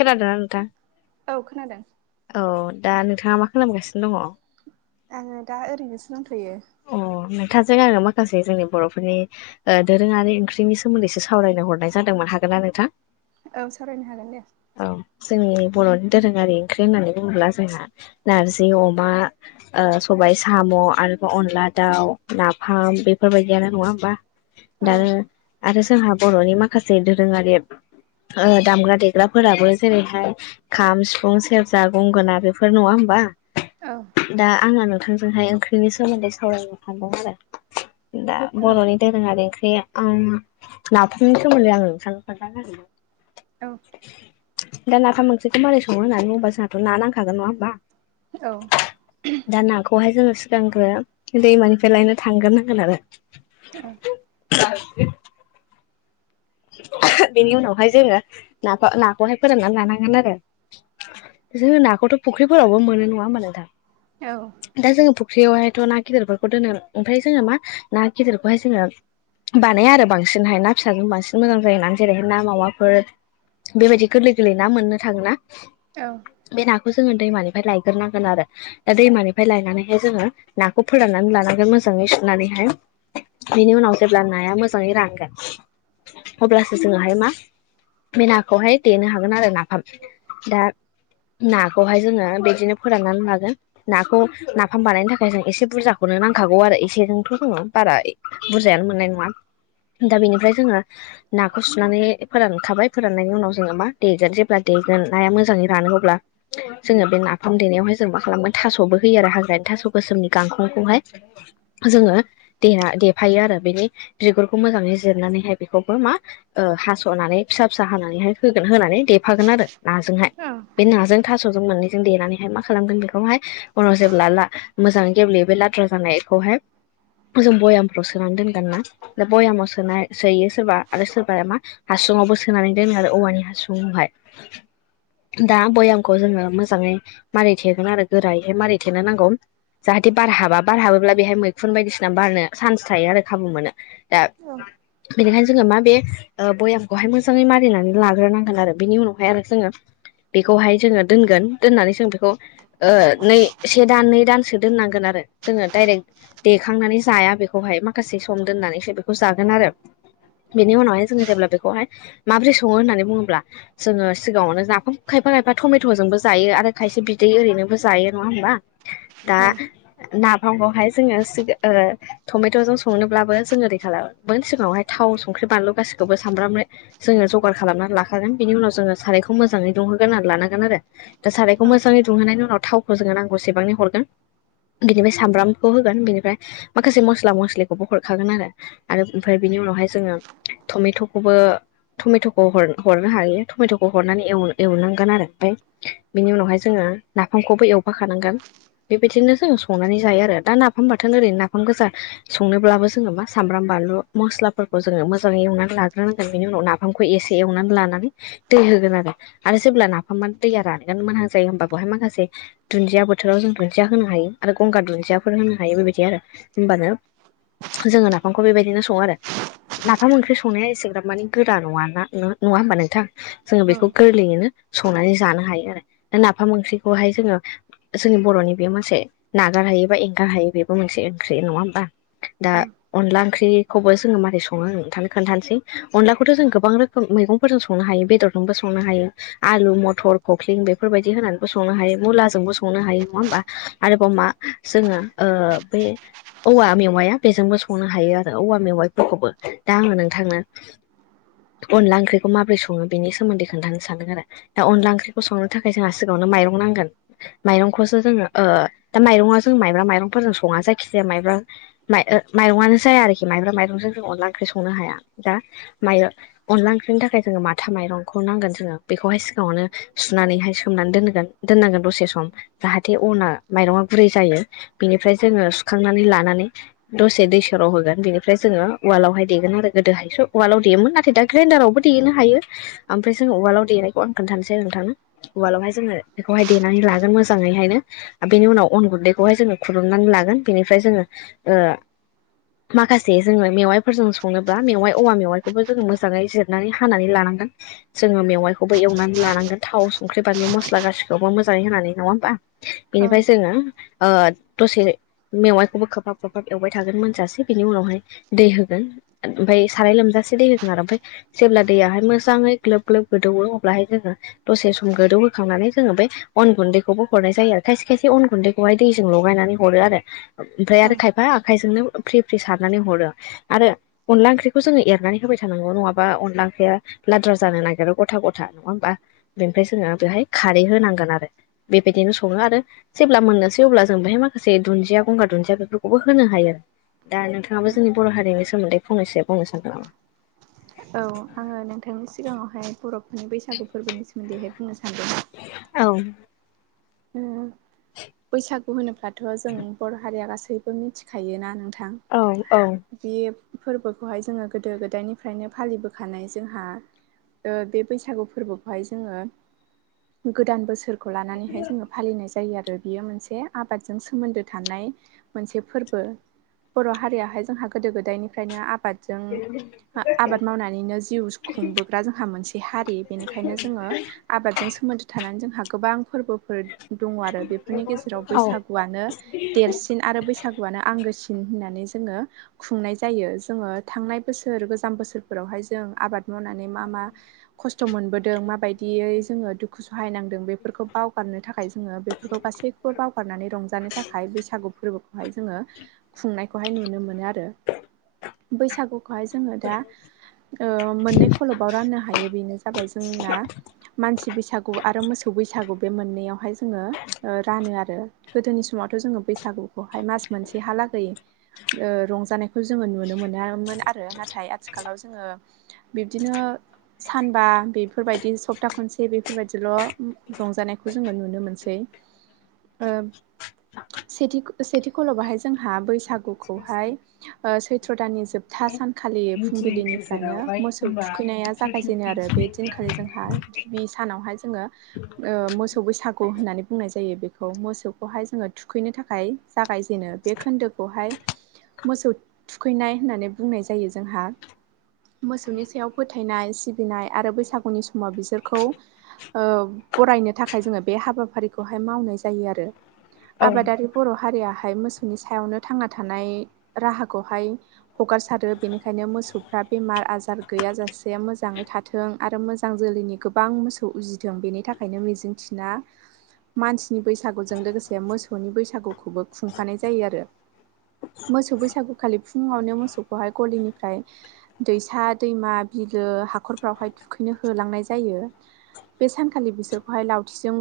खोनादोंना नोंथां? औ खोनादों औ दा नोंथाङा मा खालामगासिनो दङ आङो दा ओरैनोसो दंथ'यो अ नोंथांजों आङो माखासे जोंनि बर'फोरनि ओ दोरोङारि ओंख्रिनि सोमोन्दैसो सावरायनो हरनाय जादों मोन, हागोन ना नोंथां? औ सावरायनो हागोन दे। औ। जोंनि बर'नि दोरोङारि ओंख्रि होननानै बुङोब्ला जोंहा नारजि अमा ओ सबाय साम' आरोबाव अनला, दाउ, नाफाम बेफोरबायदियानो नङा होमबा? औ दानो आरो जोंहा बर'नि माखासे दोरोङारि ओ दामग्रा दे ग्राफोराबो जेरैहाय खाम, सिफुं, सेरजा, गंगोना बेफोर नङा होमबा? औ दा आङो नोंथांजोंहाय ओंख्रिनि सोमोन्दै सावरायनो सानदों आरो। दा औ बर'नि दोरोङारि ओंख्रि ओम नाफामनो सोमोन्दै आ नोंथांनो खोनथाग्रोनोसै। औ। दा नाफाम ओंख्रिखौ मारै सङो होननानै बुङोबा जोंहाथ' ना नांखागोन नङा होमबा? औ दा नाखौहाय जोङो सिगांग्रो दैमानिफ्राय लायनो थांग्रोनांगोन आरो। औ। [unintelligible] बेनि उनावहाय जोङो नाखौ-नाखौहाय फोराननानै लानांगोन आरो। जोङो नाखौथ' फुख्रिफोरावबो मोनो नङा होमबा नोंथां? औ दा जोङो फ ख्रियावहायथ' ना गिदिरफोरखौ दोनो। ओमफ्राय जोङो मा ना गिदिरखौहाय जोङो बानाया आरो बांसिनहाय ना फिसाजों बांसिन मोजां जायोना जेरैहाय ना मावाफोर बेबायदि गोरलै गोरलै ना मोननो थाङोना बे नाखौसो जोङो दैमानिफ्राय लायग्रोनांगोन आरो दा दैमानिफ्राय लायनानैहाय जोङो नाखौ फोराननानै लानांगोन मोजां ङै सुनानैहाय बिनि उनाव जेब्ला नाया मोजाङै रानगोन अब्लासो जोङोहाय मा बे नाखौहाय देनो हागोन आरो नाफाम। दा नाखौहाय जोङो बिदिनो फोराननानै लागोन। नाखौ नाफाम बानायनो थाखाय जों एसे बुरजाखौनो नो नांखागौ आरो एसेजोंथ' जोङो बारा ए बुरजायानो मोननाय नङा। दा बेनिफ्राय जोङो नाखौ सुनानै फोरानखाबाय फोराननायनि उनाव जो मा देगोन। जेब्ला देगोन नाया मोजाङै रानो अब्ला जोङो बे नाफाम देनायावहाय जों मा खालामगोन थास'बो होयो आरो हाग्रानि थास' गोसोमनि गांखंखौहाय जोङो देना देफायो आरो। बेनि बिगुरखौ मोजाङै जिरनानैहाय बेखौबो मा ओ हास'नानै फिसा फिसा हानानैहाय हो होनानै देफागोन आरो नाजोंहाय। बे नाजों थास'जों मोननै जों देनानैहाय मा खालामगोन बेखौहाय उनाव जेब्ला ला मोजाङै गेब्लेयो बे लाद्रा जानायखौहाय जों भयामफ्राव सोनानै दोनगोन ना। दा भयामाव सोना सोयो सोरबा आरो सोरबाया मा हासुुंआवबो सोनानै दोनो आरो औवानि हासुंआवहाय। दा भयामखौ जोङो मोजाङै मारै थेगोन आरो गोरायैहाय मारै थेनो नांगौ। जाहाथे बारहाबा बारहाबोब्ला बेहाय मैखुन बायदिसिना बारनो चान्स थायो आरो खाबु मोनो। दा बेनिखायनो जोङो मा बे ओ भयामखौहाय मोजाङै मारिनानै लाग्रोनांगोन आरो बेनि उनावहाय आरो जोङो बेखौहाय जोङो दोनगोन दोननानै जों बेखौ ओ नै से दानै दानसो दोननांगोन आरो जोङो डाइरेक्ट देखांनानै जाया बेखौहाय माखासे सम दोननानैसो बेखौ जा जागोन आरो। बेनि उनावहाय जोङो जेब्ला बेखौहाय माबोरै सङो होननानै बुङोब्ला जोङो सिगाङावनो नाफाम खायफा खायफा थमेथ' जोंबो जायो आरो खायसे बिदै ओरैनोबो जायो नङा होनबा? दा नाफ फामखौहाय जोङो सि ओ टमेट' जों संनोब्लाबो जोंङो ओरै खालामोन सिगाङावहाय थाव संख्रि बानलु गासैखौबो सामब्राम जोङो जगार खालामनानै लाखागोन बेनि उनाव जोङो सारायखौ मोजाङै दुं सुंहोगोन होननानै लानांगोन आरो दा सारायखौ मोजाङै दुंहोनायनि उनाव थावखौ जोङो नांगौसेबांनि हरगोन बिनिफ्राय सामब्रामखौ होगोन बेनिफ्राय माखासे मस्ला मस्लिखौबो हरखागोन आरो आरो ओमफ्राय बिनि उनावहाय जोङो टमेट'खौबो टमेट'खौ हरनो हायो टमेट'खौ हरनानै एवनांगोन आरो ओमफ्राय बिनि उनावहाय जोङो नाफामखौबो एवफाखानांगोन बेबायदिनो जोङो संनानै जायो आरो दा नाफाम बाथोन ओरैनो नाफाम गोजा संनोब्लाबो जोङो मा सामब्राम बानलु मस्लाफोरखौ जोङो मोजाङै एवनानै लाग्रोनांगोन बेनि उनाव नाफामखौ एसे एवनानै लानानै दै होगोन आरो आरो जेब्ला नाफामानो दैया रानगोननो मोनां जायो होमबा बेवहाय माखासे दुन्दिया बोथोराव जों दुन्दिया होनो हायो आरो गंगार दुन्दियाफोर होनो हायो बेबायदि आरो होनबानो जोङो नाफामखौ बे बायदि सङो आरो नाफाम ओंख्रि संनाया एसेग्राब माने गोरा नङा ना नङा होमबा नोंथां जोंङो बेखौ गोरलैयैनो संनानै जानो हायो आरो नाफाम ओंख्रिखौहाय जोङो जोंनि बर'नि बे मोनसे नागार हायोबा एंगार हायो बेबो मोनसे ओंख्रि नङा होनबा दा अनला ओंख्रि खौबो जोङो मारै सङो थानो खोनथानोसै अनदलाखौथ' जों गोबां रोखोम मैगंफोरजों संनो हायो बेदरजोंबो सङ संनो हायो आलु मथर खख्लिं बेफोरबायदि होनानैबो संनो हायो मुलाजोंबो संनो हायो नङा होमबा आरोबाव मा जोङो ओ बे औवा मेवाया बेजोंबो संनो हायो आरो औवा मेवाइफोरखौबो दा आङो नोंथांनो अनला ओंख्रिखौ माबोरै सङो बेनि सोमोन्दै खोन्थानो सानदों आरो दा अनला ओंख्रिखौ संनो थाखाय जोंहा सिगाङाव माइरं नांगोन माइरंखौसो जोङो ओ दा जोङो माइब्रा माइरं फोरजों सङा जायखि‌ जाया मा माइरंआनो जाया आरोखि मायब्रा माइरंजों जों अनला ओंख्रि संनो हाया दा माइ अनला ओंख्रिनि थाखाय जोङो माथा माइरंखौ बेखौहाय सिगाङावनो सुनानैहाय सोमनानै दोनगोन दोननांगोन दसे सम जोङो जाहाते अन माइरंया गुरै जायो बेनिफ्राय जोङो सुखांनानै लानानै दसे दै सराव होगोन बेनिफ्राय जोङो उवालावहाय देगोन आरो गोदोहाय उवालाव देयोमोन नाथाय दा ग्रेइडारावबो देनो हायो ओमफ्राय जों उवालाव देनायखौ आं खोन्थानोसै आरो नोंथांनो उवालावहाय जोङो बेखौहाय देनानै लागोन मोजाङैहायनो बेनि उनाव अन गुन्दैखौहाय जोङो खुरननानै लागोन बेनिफ्राय जोङो माखासे जोङो मेवाइफोरजों सङोबा मेवाइ औवा मेवाइखौबो जोंङो मोजाङै जिरनानै हानानै लानांगोन जोङो मेवाइखौबो एवनानै लानांगोन थाव संख्रि बानलु मस्ला गासिखौबो मोजाङै होनानै नङा होमबा बेनिफ्राय जोङो ओ दसे मेवाइखौबो खोबहाब खोबहाब एवबाय थागोन मोनजासिम निनि उनावहाय दै होगोन ओमफ्राय साराय लोमजासे दै होगोन आरो जेब्ला दैयाहाय मोजाङै ग्लोब ग्लोब गोदौयो अब्लाहाय जोङो दसे सम गोदौ होखांनानै जोङो बे अन गुन्दैखौबो हरनाय जायो खायसे खायसे अन गुन्दैखौहाय दैजों लगायनानै हरो आरो ओमफ्राय औ आरो खायफा आखायजोंनो फ्रि फ्रि सारनानै हरो आरो अनला ओंख्रिखौ जोङो एरनानै होबाय थानांगौ नङाबा अनला ओंख्रिया लाद्रा जानो नागिरो गथा गथा नङा होमबा बेनिफ्राय जोङो बेहाय खारै होनांगोन आरो बेबायदिनो सङो आरो जेब्ला मोननोसै अब्ला जों बेहाय माखासे दुन्दिया गंगार दुन्दिया बेफोरखौबो होनो हायो दा नोंथाङाबो जोंनि बर' हारिनि सोमोन्दै फंनैसो बुंनो सानगोन नामा औ आङो नोंथांनि सिगाङावहाय बरफोरनि बैसागु फोरबोनि सोमोन्दैहाय बुंनो सानदों औ ओ बैसागु होनोब्लाथ' जों बर' हारिया मिथिखायोना नोंथां औ औ बे फोरबोखौहाय जोङो गोदो गोदायनिफ्रायनो फालिबोखानाय जोंहा बे बैसागु फोरबोखौहाय जोङो गोदान बोसोर खौ लानानैहाय जोङो फालिनाय जायो आरो बियो मोनसे आबादजों सोमोन्दो थानाय मोनसे फोरबो बर' हारियाहाय जोंहा गोदो गोदायनिफ्रायनो आबादजों आबाद मावनानैनो जिउ खुंबोग्रा जोंहा मोनसे हारि बेनिखायनो जोङो आबादजों सोमोन्दो थानानै जोंहा गोबां फोरबोफोर दङ आरो बे फोरनि गेजेराव औ बैसागुआनो देरसिन आरो बैसागुआनो आंगोसिन होननानै ज जोङो खुंनाय जायो जोङो थांनाय बोसोर गोजाम बोसोरफोरावहाय जों आबाद मावनानै मा मा खस्थ' मोनबोदों माबायदियै जोङो दुखु सहायनांदों बेफोरखौ बावगार बेनि थाखाय जोङो बे फोर गासैखौबो बावगारनानै रंजानो थाखाय बैसागु फोरबोखौहाय जोङो खुंनाय खौहाय नुनो मोनो आरो। बैसागुखौहाय जोङो दा ओ मोननै खलबाव राननो हायो। बेनो जाबाय जोंना मानसि बैस सागु आरो मोसौ बैसागु बे मोननैयावहाय जोङो रानो आरो गोदोनि समावथ' जोङो बैसागुखौहाय मास मोनसे हालागै ओ रंजानायखौ जोङो नुनो मोनामोन आरो। नाथाय आथिखालाव जोङो बिब्दिनो सानबा बेफोरबायदि सप्ता खनसे बेफोरबायदिल' रंजानायखौ जोङो नुनो मोनसै। ओ सेथि सेथि खलबाहाय जोंहा बैसागुखौहाय ओ सैथ्र' दाननि जोबथा सान खालि फुंबिलिनिफ्रायनो मोसौ थुखैनाया जागायजेनो आरो बे दिनखालि जोंहा गिबि सानावहाय जोङो ओ मोसौ बैसागु होननानै बुंनाय जायो। बेखौ मोसौखौहाय जोङो थुखैनो थाखाय जागायजेनो बे खोन्दोखौहाय मोसौ थुखैनाय होननानै बुंनाय जायो जोंहा। मोसौनि सायाव फोथायनाय सिबिनाय आरो बैसागुनि समाव बिसोरखौ औ बरायनो थाखाय जोङो बे हाबाफारि खौहाय मावनाय जायो आरो। आबादारि बर' हारियाहाय मोसौनि सायावनो थांना थानाय राहाखौहाय हगारसारो। बेनिखायनो मोसौफ्रा बेमार आजार गैयाजासे मोजांङै थाथों आरो मोजां जोलैनि गोबां मोसौ उजि जों बेनि थाखायनो मिजिंथिना मानसिनि बैसागुजों लोगोसे मोसौनि बैसागुखौबो खुंफानाय जायो आरो। मोसौ बैसागुखालि फुंआवनो मोसौखौहाय गलिनिफ्राय दैसा दैमा बिलो हाखरफ्रावहाय थुखैनो होलांनाय जायो। बे सानखालि बिसोरखौहाय लावथिजों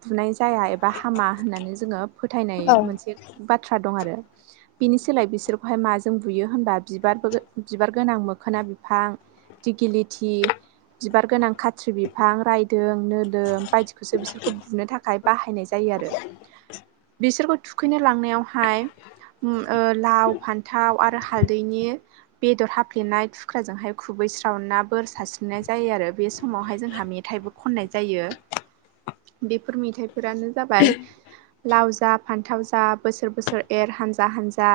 बुनाय जाया एबा हामा होननानै जोङो फोथायनाय मोनसे बाथ्रा थ्रा दं आरो बिनि सोलाय बिसोरखौहाय माजों बुयो होनबा बिबार बिबार गोनां मोखोना बिफां दिगि लिथि बिबार गोनां खाथ्रि बिफां रायदों नोलोम बायदिखौसो बिसोरखौ बु बुनो थाखाय बाहायनाय जायो आरो। बिसोरखौ थुखैनो लांनायावहाय ओम ओ लाव फान्थाव आरो हालदैनि बेदर हाफ्लेनाय थुख्राजोंहाय खुबैस्रावना बोर सारस्रिनाय जायो आरो बे समावहाय जोंहा मे थाइबो खननाय जायो। [inaudible] बेफोर मेथायाइफोरानो जाबाय लाव जा फान्थाव जा बोसोर बोसोर एर हान्जा हान्जा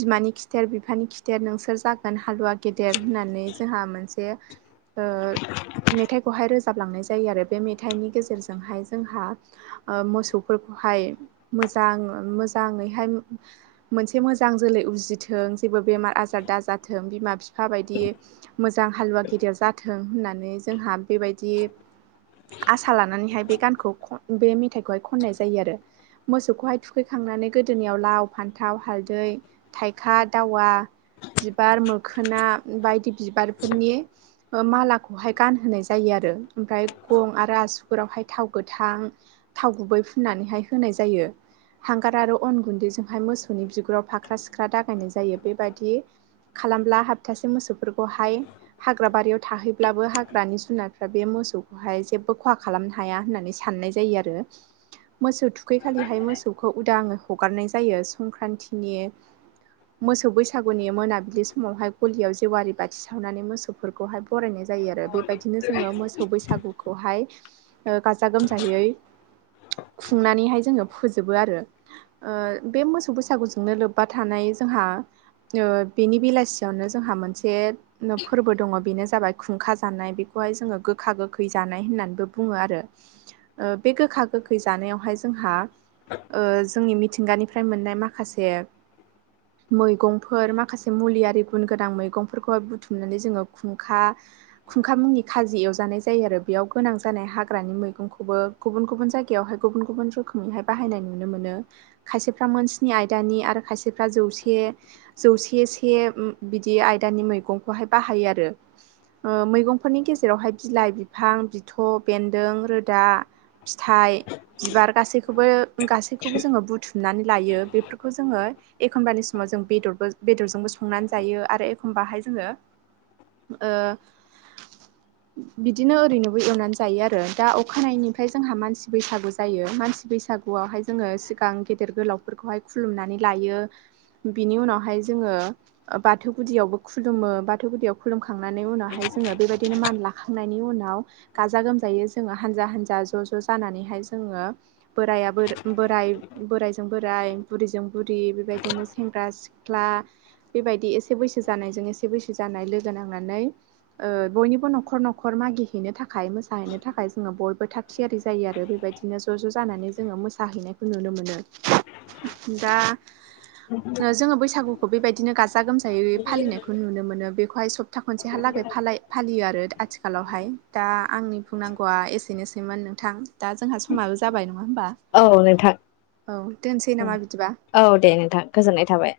बिमानि खिथेर बिफानि खिथेर नोंसोर जागोन हालुवा गेदेर होननानै जोंहा हा मोनसे ओ मेथाइखौहाय रोजाबलांनाय जायो आरो। बे मेथाइनि गेजेरजों जोंहाय जोंहा ओ मोसौफोरखौहाय मोजां मोजाङैहाय मोनसे मोजां जोलै उजिथों जेबो बेमार आजार दाजाथों बिमा-बिफा बायदि मोजां हालुवा गेदेर जाथों होननानै जोंहा बेबायदि आसा लानानै बे गानखौ खन बे मेथाइखौहाय खननाय जायो आरो। मोसौखौहाय थुखैखांनानै गोदोनियाव लाव फान्थाव हालदै थाइखा दावा बिबार मोखोना बायदि बिबारफोरनि ओ मालाखौहाय गानहोनाय जायो आर रो। ओमफ्राय गं आरो आसुगुरावहाय थाव गोथां थाव गुवै फुननानैहाय होनाय जायो। हांगार आरो अन गुन्दैजोंहाय मोसौनि बिगुराव फाख्रा सिख्रा दागायनाय जायो बेबायदि खालामब्ला हप्तासे मोसौफोरखौहाय हाग्रा बारियाव थाहैब्लाबो हाग्रानि जुनारफ्रा बे मो मोसौखौहाय जेबो खहा खालामनो हाया होननानै साननाय जायो आरो। मोसौ थुखैखालिहाय मोसौखौ उदां हगारनाय जायो संक्रान्तिनि मोसौ बैसागुनि मोनाबिलि समावहाय गलियाव जेवारि बाथि सावनानै मोसौफोरखौहाय बरायनाय जायो आरो। बेबायदिनो जोंङो मोसौ बैसागुखौहाय गाजा गोमजायै खुंनानैहाय जोंङो फोजोबो आरो ओ बे मोसौ बैसागुजोंनो लोब्बा थानाय जोंहा ओ बेनि बेलासियावनो जोंहा मोनसे फोरबो दंङो। बेनो जाबाय खुंखा जानाय बे - खौहाय जोंङो गोखा गोखै जानाय होननानैबो बुंङो आरो ओ बे गोखा गोखै जानायावहाय जोंहा ओ जोंनि मिथिंगानिफ्राय मोननाय माखासे मैगंफोर माखासे मुलियि गुन गोनां मैगंफोरखौहाय बुथुमनानै जोंङो खुंखा खुंखा मुंनि खाजि एवजानाय जायो आरो बेयाव गोनां जानाय हाग्रानि मैगंखौबो गुबुन गुबुन जायगायावहाय गुबुन गुबुन रोखोमैहाय बाहायनाय नुनो मोनो। खायसेफ्रा मोन स्नि आयदानि आरो खायसेफ्रा जौसे जौसे से बिदि आयदा बि दानि मैगंखौहाय बाहायो आरो मैगंफोरनि गेजेरावहाय बिलाइ बिफां थ' बेन्दों रोदा फिथाइ बिबार गासैखौबो गासैखौबो जोंङो बुथुम नानै लायो बेफोरखौ जोंङो एखमबानि समाव जों बेद बेरजोंबो संनानै जायो आरो एखमब बाहाय जों ओ बिदिनो ओरैनो दै एवनानै जायो आरो दा अखानायनिफ्राय जोंहा मानसि बैसागु जायो मानसि बैसागुआवहाय जोंङो सिगां गेदेर गोलावफोरखौहाय खुलुमनानै लायो। बिनि उनावहाय जोंङो बाथौ गुदियावबो खुलुमो बाथौ गुदियाव खुलुमख खांनायनि उनावहाय जोंङो बेबायदिनो मान लाखांनायनि उनाव गाजा गोमजायै जोंङो हानजा हानजा ज' ज' जानानैहाय जोंङो बोराइ बोराय बोरायजों बोराइ बुरिजों बुरि बेबायदिनो सेंग्रा सिख्ला बेबायदि एसे बैसो जानायजों एसे बैसो जानाय लोगो नांनानै ओ बयनिबो न'खर न'खर मागिहैनो थाखाय हाय मोसाहैनो थाखाय जोंङो बयबो थाग थियारि जायो आरो बेबायदिनो ज' ज' जानानै जोंङो मोसाहैनायखौ नुनो मोनो। मोनो दा जोंङो बैसागुखौ बेबायदिनो गाजा गोमजायै फालिनायखौ नुनो मोनो बेखौहाय सब था खनसेहालागै फालियो आरो आथिखालावहाय। दा आंनि बुंनांगौआ एसेनोसैमोन नोंथां दा जोंहा समायाबो जाबाय। होमबा औ नोंथां औ दोनसै नामा बिदि औ दे नोंथां गोजोननाय थाबाय।